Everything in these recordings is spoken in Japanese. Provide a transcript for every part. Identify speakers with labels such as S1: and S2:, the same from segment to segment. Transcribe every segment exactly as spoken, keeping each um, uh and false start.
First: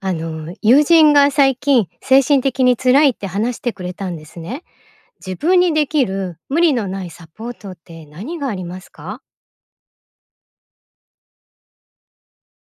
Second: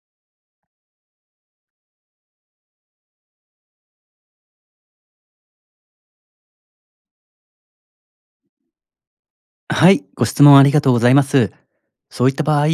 S1: あの友人が最近精神的に辛いって話してくれたんですね。自分にできる無理のないサポートって何がありますか？
S2: はい、ご質問ありがとうございます。そういった場合、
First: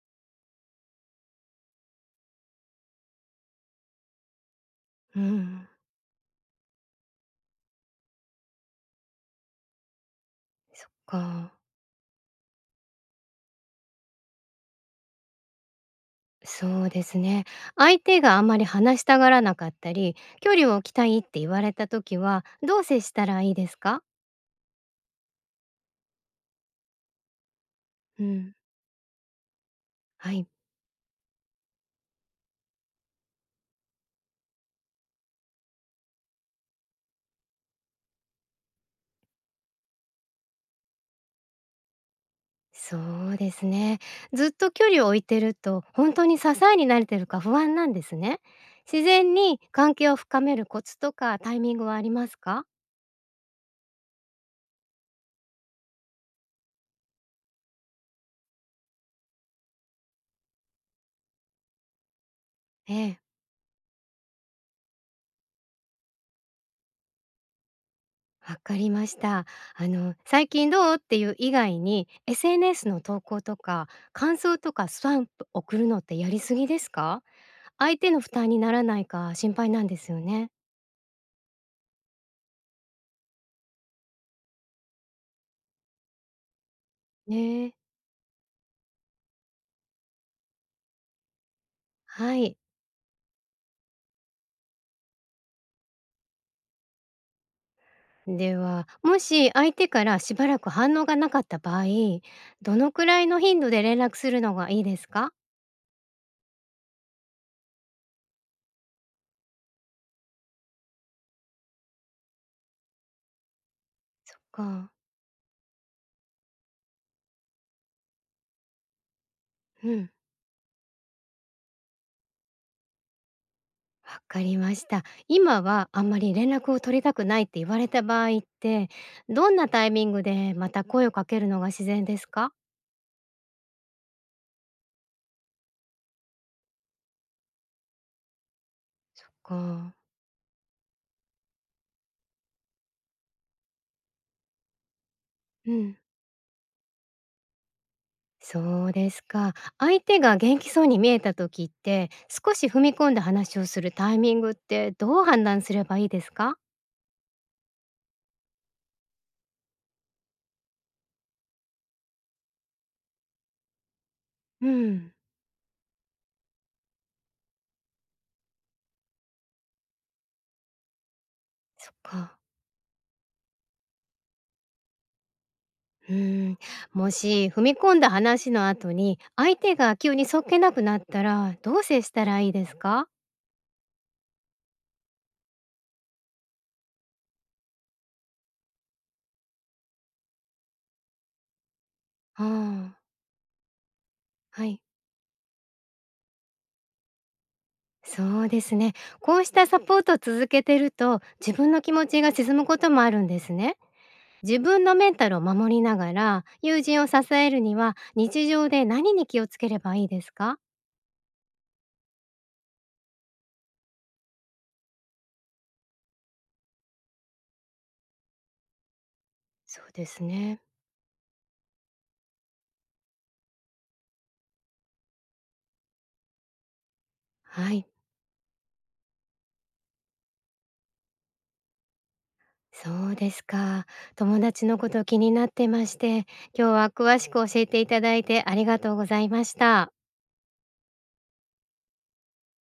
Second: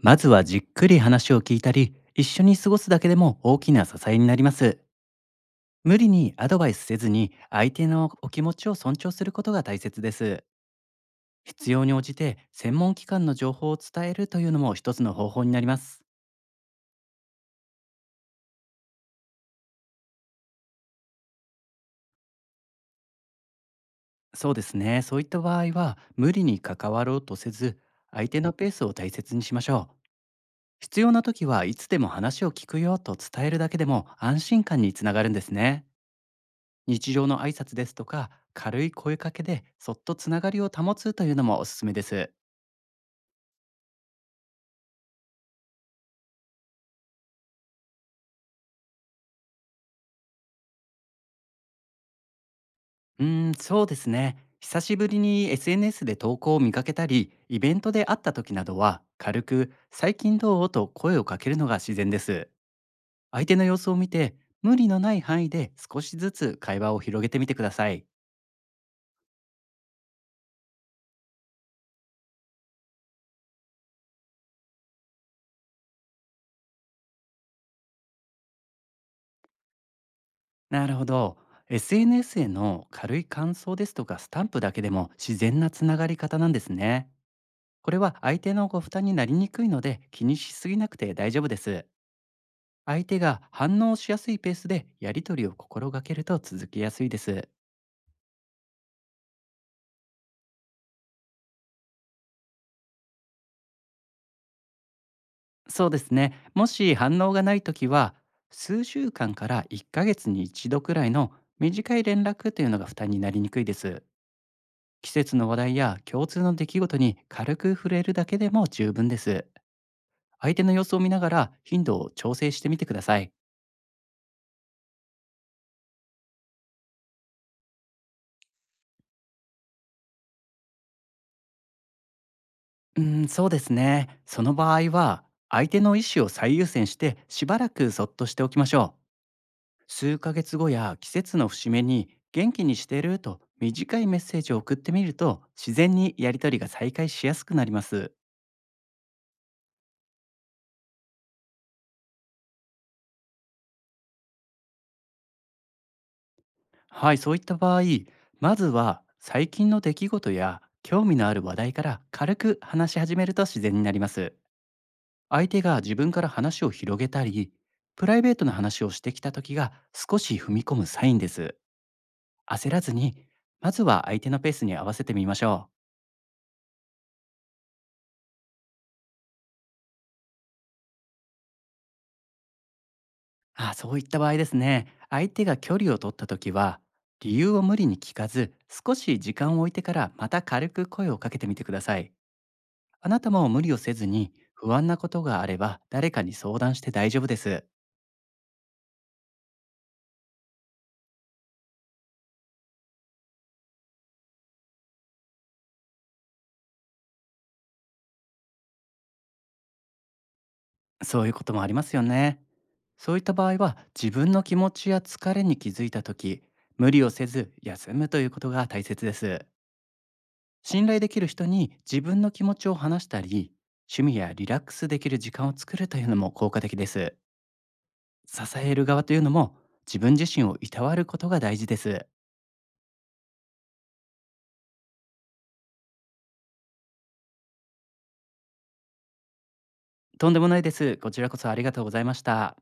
S2: まずはじっくり話を聞いたり、一緒に過ごすだけでも大きな支えになります。
S1: うん。
S2: 無理にアドバイスせずに、相手のお気持ちを尊重することが大切です。
S1: そっか。
S2: 必要に応じて専門機関の情報を伝えるというのも一つの方法になります。
S1: そうですね。相手があまり話したがらなかったり、距離を置きたいって言われた時はどう接したらいいですか？
S2: そうですね、そういった場合は、無理に関わろうとせず、
S1: う
S2: 相手の
S1: ん。
S2: ペースを大切にしましょう。
S1: はい。
S2: 必要な時はいつでも話を聞くよと伝えるだけでも安心感につながるんですね。日常の挨拶ですとか軽い声かけでそっとつながりを保つというのもおすすめです。
S1: そうですね。ずっと距離を置いてると、本当に支えになれてるか不安なんですね。自然に関係を深めるコツとかタイミングはありますか？
S2: うーん、そうですね。久しぶりに エスエヌエス で投稿を見かけたりイベントで会った時などは軽く「最近どう?」と声をかけるのが自然です。
S1: ええ。
S2: 相手の様子を見て無理のない範囲で少しずつ会話を広げてみてください。
S1: わかりました。あの、「最近どう？」っていう以外に、エスエヌエス の投稿とか、感想とかスタンプ送るのってやりすぎですか？相手の負担にならないか心配なんですよね。
S2: なるほど。 エスエヌエス への軽い感想ですとかスタンプだけでも自然なつながり方なんですね。
S1: ねえ。
S2: これは相手のご負担になりにくいので気にしすぎなくて大丈夫です。
S1: はい。
S2: 相手が反応しやすいペースでやり取りを心がけると続きやすいです。
S1: では、もし相手からしばらく反応がなかった場合、どのくらいの頻度で連絡するのがいいですか？
S2: そうですね。もし反応がないときは、数週間からいっかげつにいちどくらいの短い連絡というのが負担になりにくいです。
S1: そっか。
S2: 季節の話題や共通の出来事に軽く触れるだけでも十分です。
S1: うん。
S2: 相手の様子を見ながら頻度を調整してみてください。
S1: わかりました。今はあんまり連絡を取りたくないって言われた場合って、どんなタイミングでまた声をかけるのが自然ですか？
S2: うーん、そうですね。その場合は、相手の意思を最優先してしばらくそっとしておきましょう。
S1: そっか。
S2: 数ヶ月後や季節の節目に元気にしてると短いメッセージを送ってみると
S1: う
S2: 自然
S1: ん。
S2: にやり取りが再開しやすくなります。
S1: そうですか。相手が元気そうに見えた時って、少し踏み込んだ話をするタイミングってどう判断すればいいですか？
S2: はい、そういった場合、まずは最近の出来事や興味のある話題から軽く話し始めると自然になります。
S1: うん。
S2: 相手が自分から話を広げたり、プライベートな話をしてきた時が少し踏み込むサインです。
S1: そっか。
S2: 焦らずに、まずは相手のペースに合わせてみましょう。
S1: うーん、もし踏み込んだ話の後に相手が急にそっけなくなったらどう接したらいいですか？
S2: あ、そういった場合ですね。相手が距離を取った時は、理由を無理に聞かず、少し時間を置いてからまた軽く声をかけてみてください。
S1: ああ。
S2: あなたも無理をせずに、
S1: は
S2: 不
S1: い。
S2: 安なことがあれば誰かに相談して大丈夫です。
S1: そうですね。こうしたサポートを続けてると自分の気持ちが沈むこともあるんですね。自分のメンタルを守りながら友人を支えるには日常で何に気をつければいいですか？
S2: そういうこともありますよね。そういった場合は、自分の気持ちや疲れに気づいた時、無理をせず休むということが大切です。
S1: そうですね。
S2: 信頼できる人に自分の気持ちを話したり、趣味やリラックスできる時間を作るというのも効果的です。
S1: はい。
S2: 支える側というのも、自分自身をいたわることが大事です。
S1: そうですか。友達のこと気になってまして、今日は詳しく教えていただいてありがとうございました。
S2: とんでもないです。こちらこそありがとうございました。